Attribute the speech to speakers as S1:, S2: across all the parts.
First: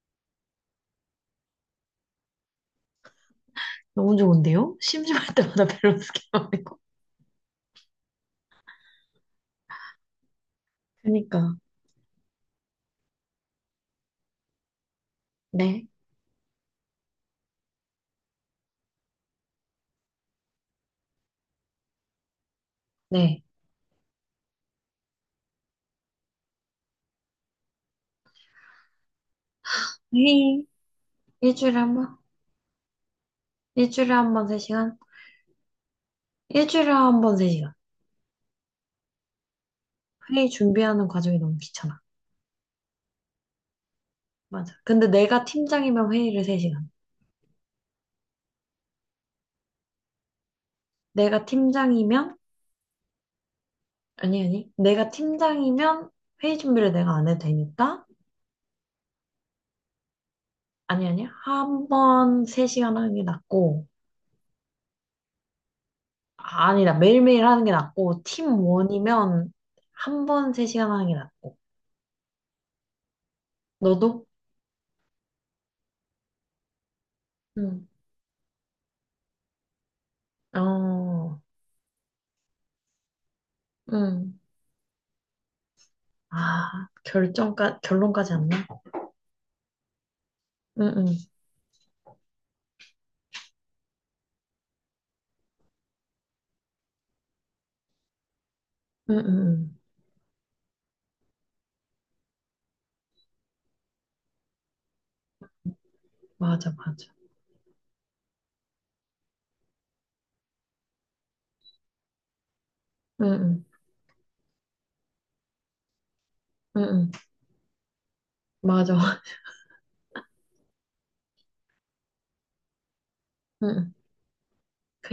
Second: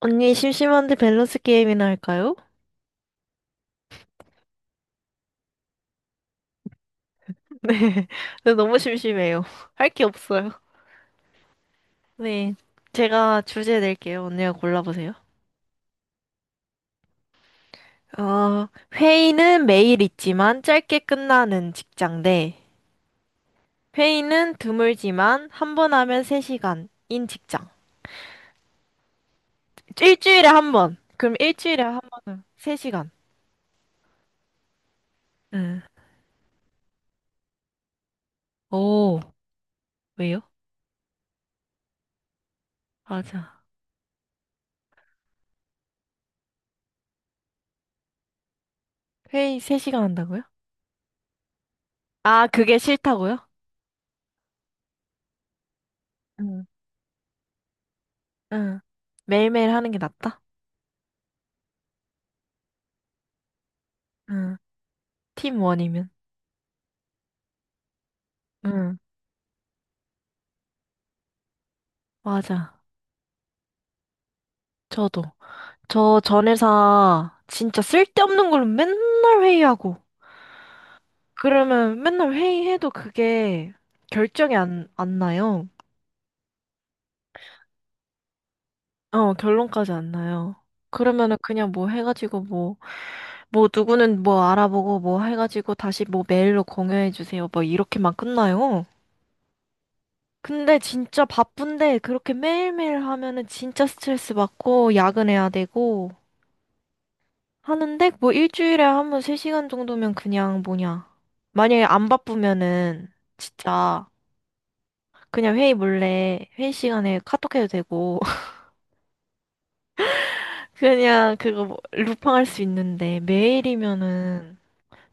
S1: 언니, 심심한데 밸런스 게임이나 할까요?
S2: 너무 좋은데요? 심심할 때마다 밸런스 게임 하고.
S1: 네. 네, 너무 심심해요. 할 게 없어요.
S2: 그니까.
S1: 네. 제가 주제 낼게요. 언니가 골라보세요.
S2: 네.
S1: 어, 회의는 매일 있지만 짧게 끝나는 직장 대
S2: 네.
S1: 회의는 드물지만 한 번 하면 3시간인 직장. 일주일에
S2: 회의
S1: 한 번. 그럼
S2: 일주일에
S1: 일주일에
S2: 한
S1: 한
S2: 번?
S1: 번은 3시간.
S2: 일주일에 한 번 3시간.
S1: 응.
S2: 일주일에 한 번 3시간.
S1: 오, 왜요?
S2: 회의 준비하는 과정이 너무 귀찮아.
S1: 맞아.
S2: 맞아. 근데 내가 팀장이면 회의를 3시간,
S1: 회의 3시간 한다고요?
S2: 내가 팀장이면,
S1: 아, 그게 싫다고요?
S2: 아니, 아니. 내가 팀장이면 회의
S1: 응.
S2: 준비를 내가 안 해도 되니까,
S1: 응. 매일매일 하는 게 낫다?
S2: 아니, 아니. 한 번 3시간 하는 게 낫고,
S1: 응 팀 원이면.
S2: 아, 아니다. 매일매일 하는 게 낫고,
S1: 응,
S2: 팀원이면 한 번 3시간 하는 게 낫고.
S1: 맞아.
S2: 너도?
S1: 저도. 전 회사 진짜 쓸데없는 걸로 맨날 회의하고.
S2: 어,
S1: 그러면 맨날 회의해도 그게
S2: 응,
S1: 결정이 안 나요.
S2: 아, 결론까지 안 나?
S1: 어, 결론까지 안 나요.
S2: 응, 응,
S1: 그러면은 그냥 뭐 해가지고 뭐, 뭐 누구는 뭐 알아보고 뭐 해가지고 다시 뭐 메일로 공유해주세요. 뭐 이렇게만 끝나요.
S2: 응, 응, 응.
S1: 근데 진짜 바쁜데 그렇게 매일매일 하면은 진짜 스트레스 받고 야근해야 되고
S2: 맞아, 맞아.
S1: 하는데 뭐 일주일에 한 번 3시간 정도면 그냥 뭐냐. 만약에 안 바쁘면은
S2: 응, 응,
S1: 진짜 그냥 회의 몰래 회의
S2: 응, 응.
S1: 시간에 카톡 해도 되고
S2: 맞아.
S1: 그냥 그거 뭐 루팡할 수 있는데
S2: 응, 응.
S1: 매일이면은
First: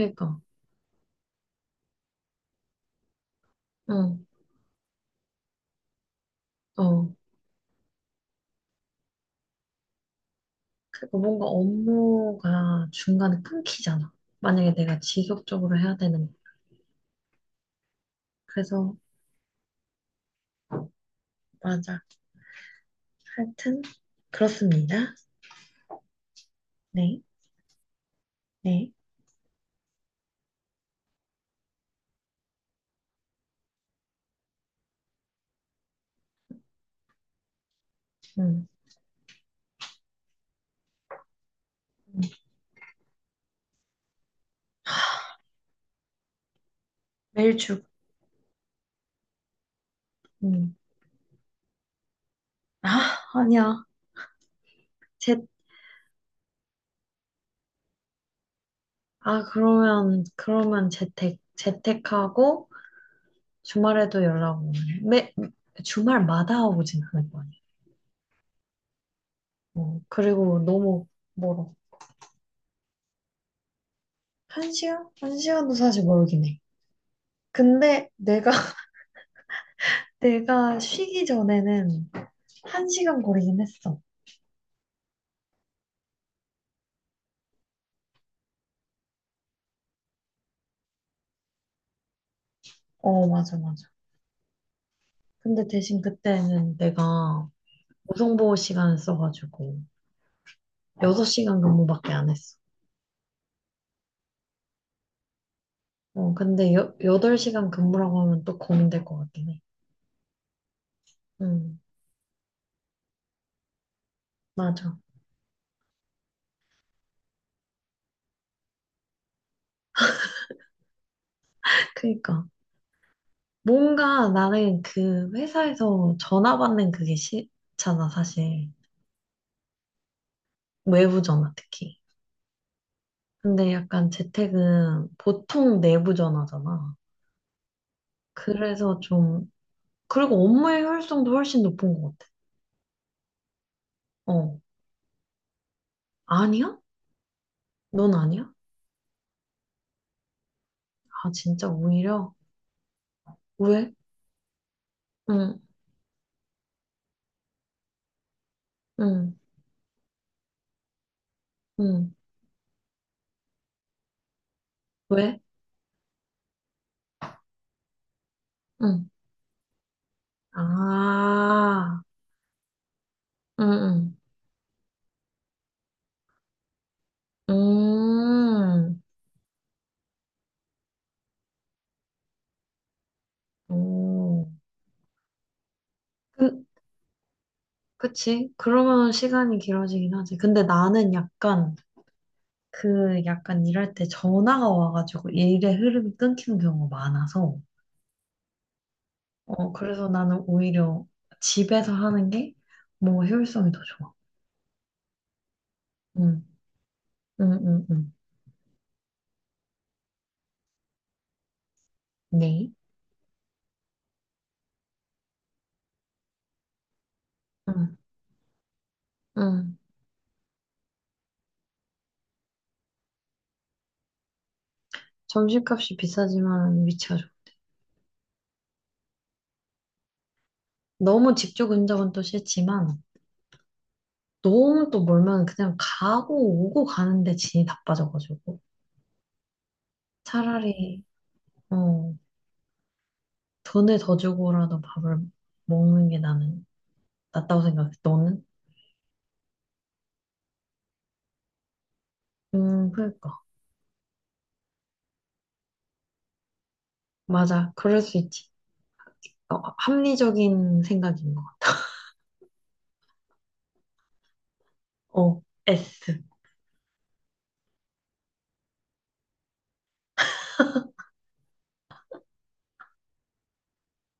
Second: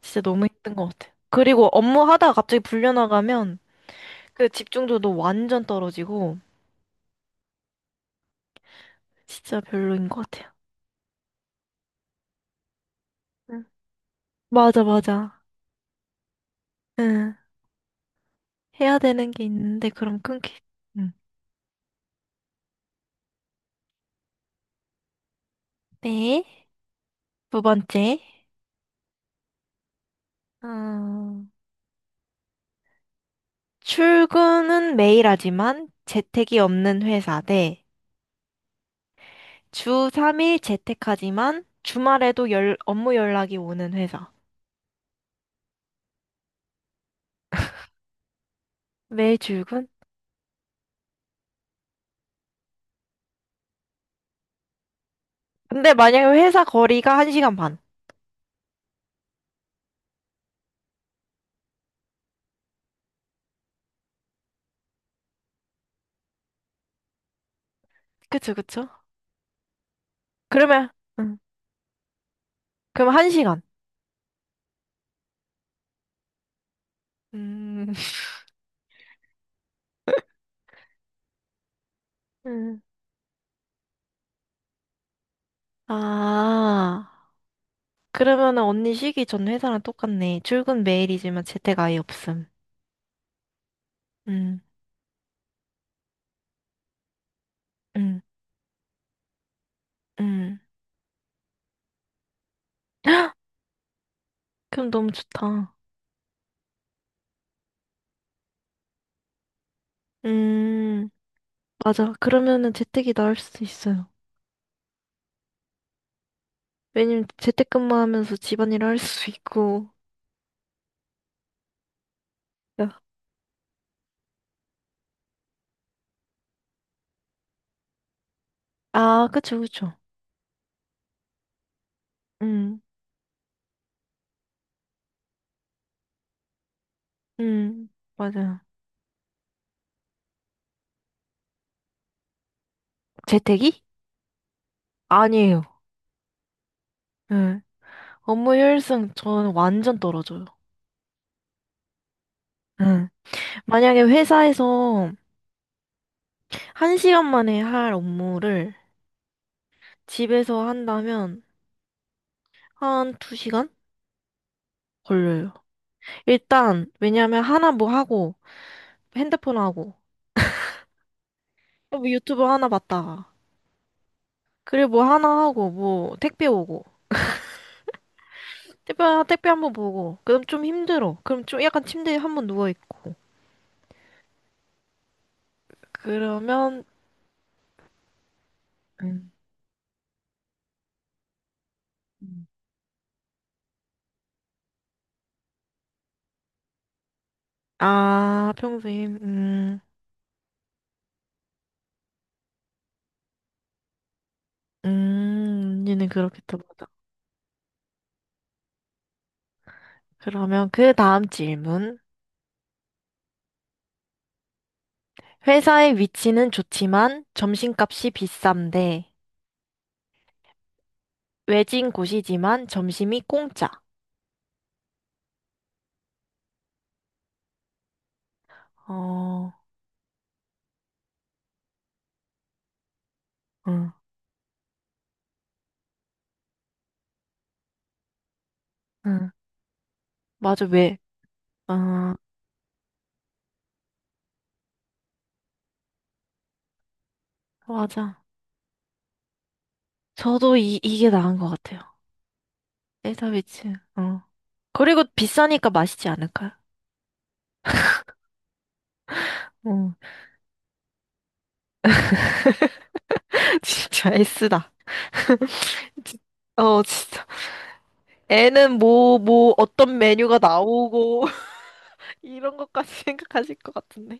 S1: 진짜 너무 힘든 것 같아. 그리고 업무 하다가 갑자기 불려나가면
S2: 응,
S1: 그 집중도도 완전 떨어지고
S2: 어.
S1: 진짜 별로인 것 같아요.
S2: 그니까 뭔가 업무가 중간에
S1: 응.
S2: 끊기잖아. 만약에
S1: 맞아,
S2: 내가
S1: 맞아.
S2: 지속적으로 해야 되는.
S1: 응.
S2: 그래서,
S1: 해야 되는 게 있는데 그럼 끊기. 응.
S2: 맞아. 하여튼, 그렇습니다.
S1: 네.
S2: 네,
S1: 두 번째.
S2: 네,
S1: 어... 출근은 매일 하지만 재택이 없는 회사 대
S2: 응,
S1: 주 3일 재택하지만 주말에도 열, 업무 연락이 오는 회사.
S2: 매일 출근.
S1: 매일 출근?
S2: 응. 아, 아니야. 재,
S1: 근데 만약에 회사 거리가 1시간 반.
S2: 아, 그러면, 그러면 재택, 재택하고, 주말에도 연락 오고, 매, 주말마다 오진 않을 거 아니야.
S1: 그쵸, 그쵸?
S2: 어, 그리고
S1: 그러면,
S2: 너무
S1: 응.
S2: 멀어.
S1: 그럼 1시간.
S2: 한 시간? 한 시간도 사실 멀긴 해.
S1: 음.
S2: 근데 내가, 내가 쉬기 전에는
S1: 음.
S2: 1시간 거리긴 했어.
S1: 아, 그러면은 언니 쉬기 전 회사랑 똑같네. 출근 매일이지만 재택 아예 없음.
S2: 어, 맞아, 맞아.
S1: 음,
S2: 근데 대신 그때는 내가
S1: 음,
S2: 우성보호 시간을 써가지고
S1: 음.
S2: 6시간 근무밖에 안 했어.
S1: 그럼 너무 좋다.
S2: 어, 근데 덟시간 근무라고 하면 또 고민될 것 같긴 해.
S1: 음,
S2: 음,
S1: 맞아. 그러면은 재택이 나을 수도 있어요.
S2: 맞아.
S1: 왜냐면 재택근무하면서 집안일 할 수 있고.
S2: 그니까.
S1: 야.
S2: 뭔가 나는 그 회사에서 전화 받는 그게 싫잖아, 사실.
S1: 아, 그쵸, 그쵸.
S2: 외부 전화 특히.
S1: 음,
S2: 근데 약간 재택은 보통 내부 전화잖아.
S1: 음, 맞아요.
S2: 그래서 좀, 그리고 업무의 효율성도 훨씬 높은 것 같아.
S1: 재택이?
S2: 어,
S1: 아니에요.
S2: 아니야?
S1: 예.
S2: 넌 아니야?
S1: 업무 효율성 저는 완전 떨어져요.
S2: 아, 진짜 오히려?
S1: 예.
S2: 왜?
S1: 만약에 회사에서
S2: 응,
S1: 한시간 만에 할 업무를
S2: 응,
S1: 집에서 한다면
S2: 응.
S1: 한 두시간
S2: 왜?
S1: 걸려요. 일단, 왜냐면 하나 뭐 하고,
S2: 응.
S1: 핸드폰 하고,
S2: 아,
S1: 뭐 유튜브 하나 봤다가,
S2: 응, 응.
S1: 그리고 뭐 하나 하고, 뭐 택배 오고,
S2: 음,
S1: 택배 한 번 보고, 그럼 좀 힘들어. 그럼 좀 약간 침대에 한번 누워있고.
S2: 오. 그
S1: 그러면,
S2: 그치? 그러면
S1: 음.
S2: 시간이 길어지긴 하지. 근데 나는 약간
S1: 음.
S2: 그 약간 일할 때 전화가 와가지고 일의 흐름이 끊기는 경우가 많아서,
S1: 아, 평소에,
S2: 어, 그래서 나는 오히려 집에서 하는 게 뭐 효율성이 더 좋아.
S1: 언니는
S2: 응,
S1: 그렇겠다, 맞아.
S2: 응, 응, 응.
S1: 그러면 그 다음 질문.
S2: 네.
S1: 회사의 위치는 좋지만
S2: 응,
S1: 점심값이 비싼데,
S2: 응.
S1: 외진 곳이지만 점심이 공짜.
S2: 점심값이 비싸지만 위치가 좋아.
S1: 어,
S2: 너무 직조 근접은 또 싫지만
S1: 응,
S2: 너무 또 멀면 그냥 가고 오고 가는데 진이 바빠져가지고,
S1: 응. 맞아, 왜?
S2: 차라리 어
S1: 어,
S2: 돈을 더 주고라도 밥을 먹는 게 나는 낫다고 생각해.
S1: 맞아.
S2: 너는?
S1: 저도 이게 나은 것 같아요. 회사
S2: 그러니까.
S1: 위치, 어. 그리고 비싸니까 맛있지 않을까요?
S2: 맞아. 그럴 수 있지. 어,
S1: 어,
S2: 합리적인 생각인 것 같아.
S1: 진짜 S다.
S2: 어,
S1: 진-
S2: S.
S1: 어, 진짜. 애는 뭐, 어떤 메뉴가 나오고, 이런 것까지 생각하실 것 같은데.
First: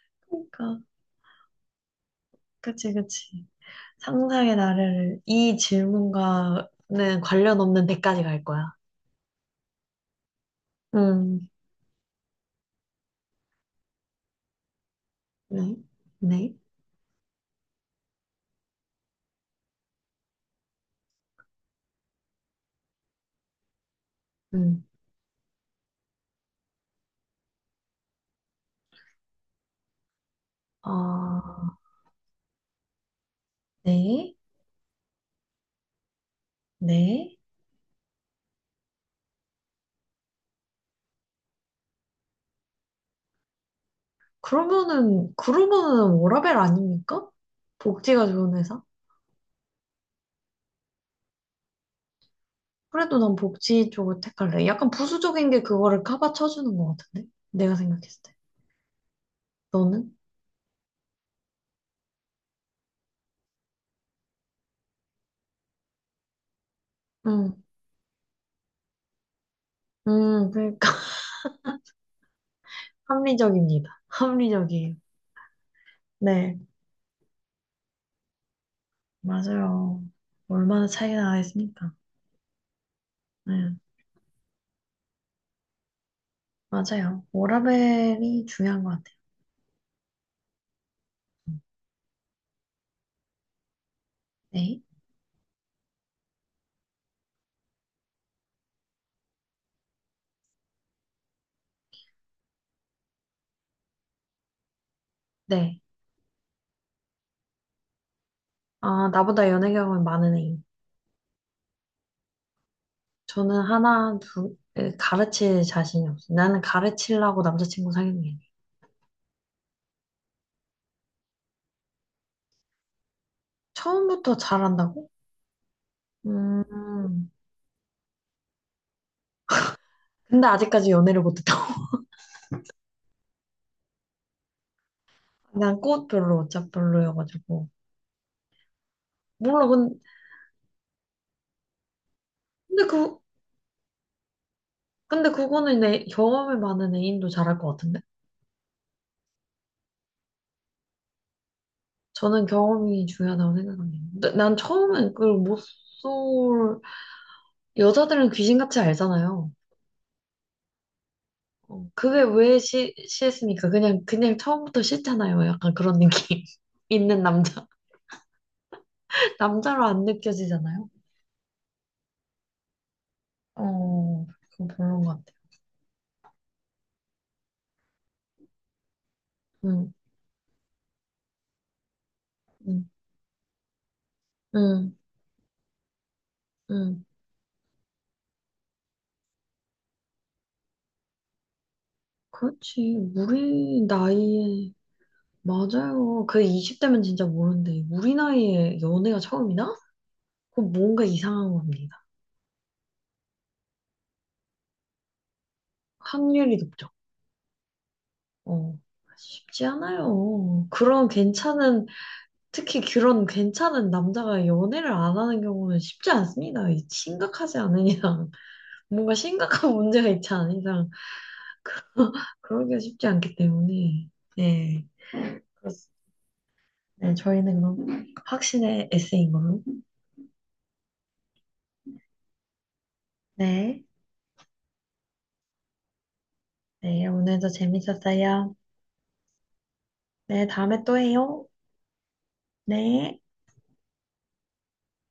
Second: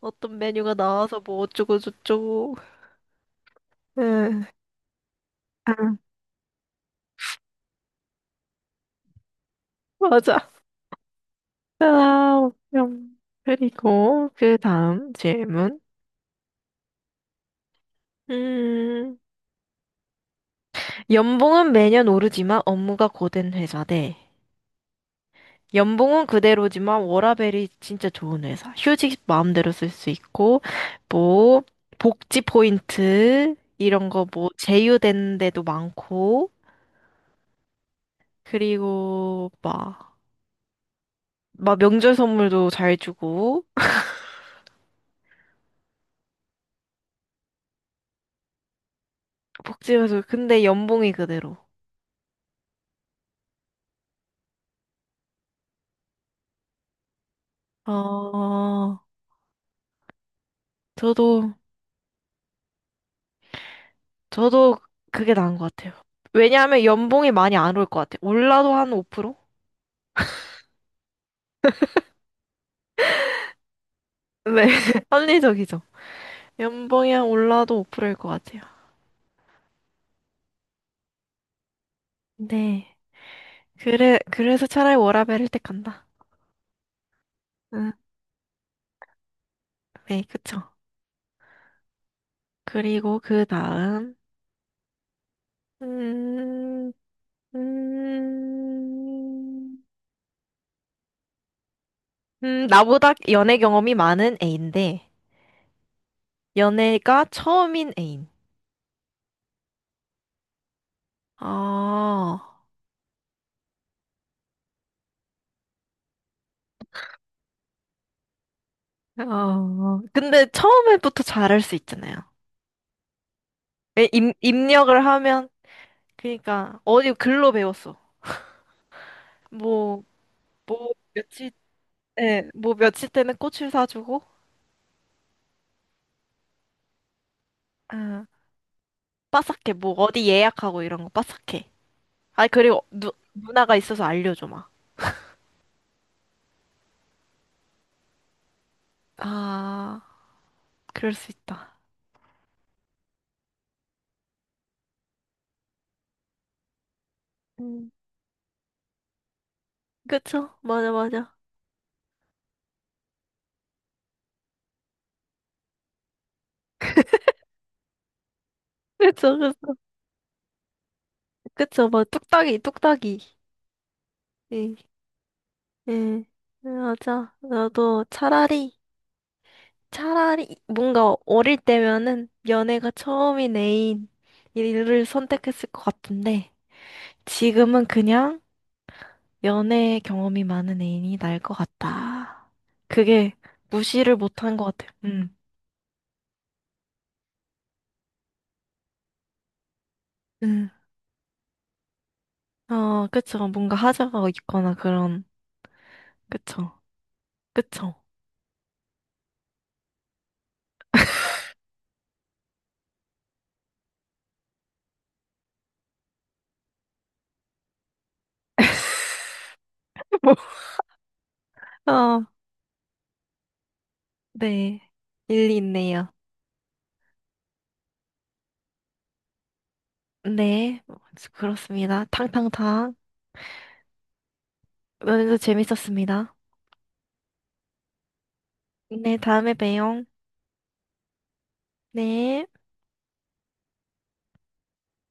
S1: 어떤 메뉴가
S2: 그러니까.
S1: 나와서 뭐 어쩌고저쩌고.
S2: 그치, 그치.
S1: 응,
S2: 상상의 나래를, 이
S1: 아,
S2: 질문과는 관련 없는 데까지 갈 거야.
S1: 맞아.
S2: 음,
S1: 아, 그리고, 그 다음
S2: 네.
S1: 질문.
S2: 네.
S1: 음, 연봉은 매년 오르지만 업무가 고된 회사 대,
S2: 음,
S1: 연봉은 그대로지만 워라밸이 진짜 좋은 회사. 휴직 마음대로 쓸 수 있고, 뭐,
S2: 아,
S1: 복지 포인트, 이런 거
S2: 네.
S1: 뭐, 제휴되는 데도 많고,
S2: 네.
S1: 그리고 막, 막 명절 선물도 잘 주고,
S2: 그러면은, 그러면은 워라밸 아닙니까? 복지가 좋은 회사?
S1: 복지에서, 근데 연봉이 그대로.
S2: 그래도 난 복지 쪽을 택할래. 약간 부수적인 게 그거를 커버 쳐주는 것 같은데? 내가 생각했을 때.
S1: 어,
S2: 너는?
S1: 저도, 저도 그게 나은 것 같아요. 왜냐하면 연봉이 많이
S2: 응,
S1: 안 올 것 같아요. 올라도 한 5%?
S2: 응, 그러니까. 합리적입니다.
S1: 네,
S2: 합리적이에요.
S1: 합리적이죠.
S2: 네,
S1: 연봉이 한 올라도 5%일 것 같아요.
S2: 맞아요. 얼마나 차이가 나겠습니까?
S1: 네.
S2: 네,
S1: 그래, 그래서 차라리 워라밸을 택한다.
S2: 맞아요.
S1: 응,
S2: 워라밸이 중요한 것 같아요.
S1: 네, 그쵸. 그리고 그 다음,
S2: 네,
S1: 음, 음, 나보다 연애 경험이 많은 애인데,
S2: 네.
S1: 연애가 처음인 애인.
S2: 아, 나보다 연애 경험이 많은 애인.
S1: 아,
S2: 저는 하나, 둘, 에, 가르칠 자신이 없어. 나는 가르치려고 남자친구 사귀는 게 아니에요.
S1: 어, 근데 처음에부터 잘할 수 있잖아요.
S2: 처음부터
S1: 입력을
S2: 잘한다고?
S1: 하면, 그니까, 어디
S2: 음,
S1: 글로 배웠어. 뭐,
S2: 근데 아직까지 연애를
S1: 며칠,
S2: 못했다.
S1: 예, 뭐, 며칠 때는 꽃을 사주고,
S2: 난 꽃 별로 어차피 별로여가지고
S1: 아,
S2: 몰라.
S1: 빠삭해. 뭐 어디 예약하고 이런 거 빠삭해. 아니 그리고
S2: 근데 그
S1: 누나가 있어서 알려줘 막.
S2: 근데 그거는 내 경험이 많은 애인도 잘할 것 같은데,
S1: 아, 그럴 수 있다.
S2: 저는 경험이 중요하다고 생각합니다. 난 처음엔 그걸 못 쏠
S1: 음,
S2: 여자들은 귀신같이 알잖아요.
S1: 그쵸? 맞아, 맞아.
S2: 어, 그게 왜 했습니까? 그냥 그냥 처음부터 싫잖아요. 약간 그런 느낌 있는 남자
S1: 그쵸, 그쵸.
S2: 남자로 안 느껴지잖아요.
S1: 그쵸, 뭐 뚝딱이, 뚝딱이.
S2: 어, 그건
S1: 예,
S2: 별로인 것 같아요.
S1: 예, 네, 맞아. 나도 차라리,
S2: 응,
S1: 차라리 뭔가 어릴 때면은
S2: 응,
S1: 연애가 처음인 애인
S2: 응,
S1: 이를 선택했을 것 같은데
S2: 응.
S1: 지금은 그냥 연애 경험이 많은 애인이 나을 것 같다.
S2: 그렇지
S1: 그게
S2: 우리
S1: 무시를 못 한 것
S2: 나이에.
S1: 같아요. 음.
S2: 맞아요. 그 20대면 진짜 모르는데, 우리 나이에 연애가 처음이나?
S1: 음,
S2: 그건 뭔가 이상한 겁니다.
S1: 어, 그쵸. 뭔가 하자가 있거나 그런,
S2: 확률이
S1: 그쵸.
S2: 높죠.
S1: 그쵸.
S2: 어, 쉽지 않아요. 그런 괜찮은, 특히 그런 괜찮은 남자가 연애를 안 하는 경우는 쉽지 않습니다. 이 심각하지 않은 이상, 뭔가 심각한 문제가 있지
S1: 뭐,
S2: 않은 이상,
S1: 어,
S2: 그러기가 쉽지 않기 때문에.
S1: 네.
S2: 네.
S1: 일리
S2: 그렇습니다.
S1: 있네요.
S2: 네, 저희는 그럼 확신의 에세이인 걸로.
S1: 네. 뭐, 그렇습니다. 탕탕탕.
S2: 네.
S1: 오늘도 재밌었습니다.
S2: 네, 오늘도 재밌었어요.
S1: 네, 다음에 봬요.
S2: 네, 다음에 또 해요.
S1: 네.
S2: 네.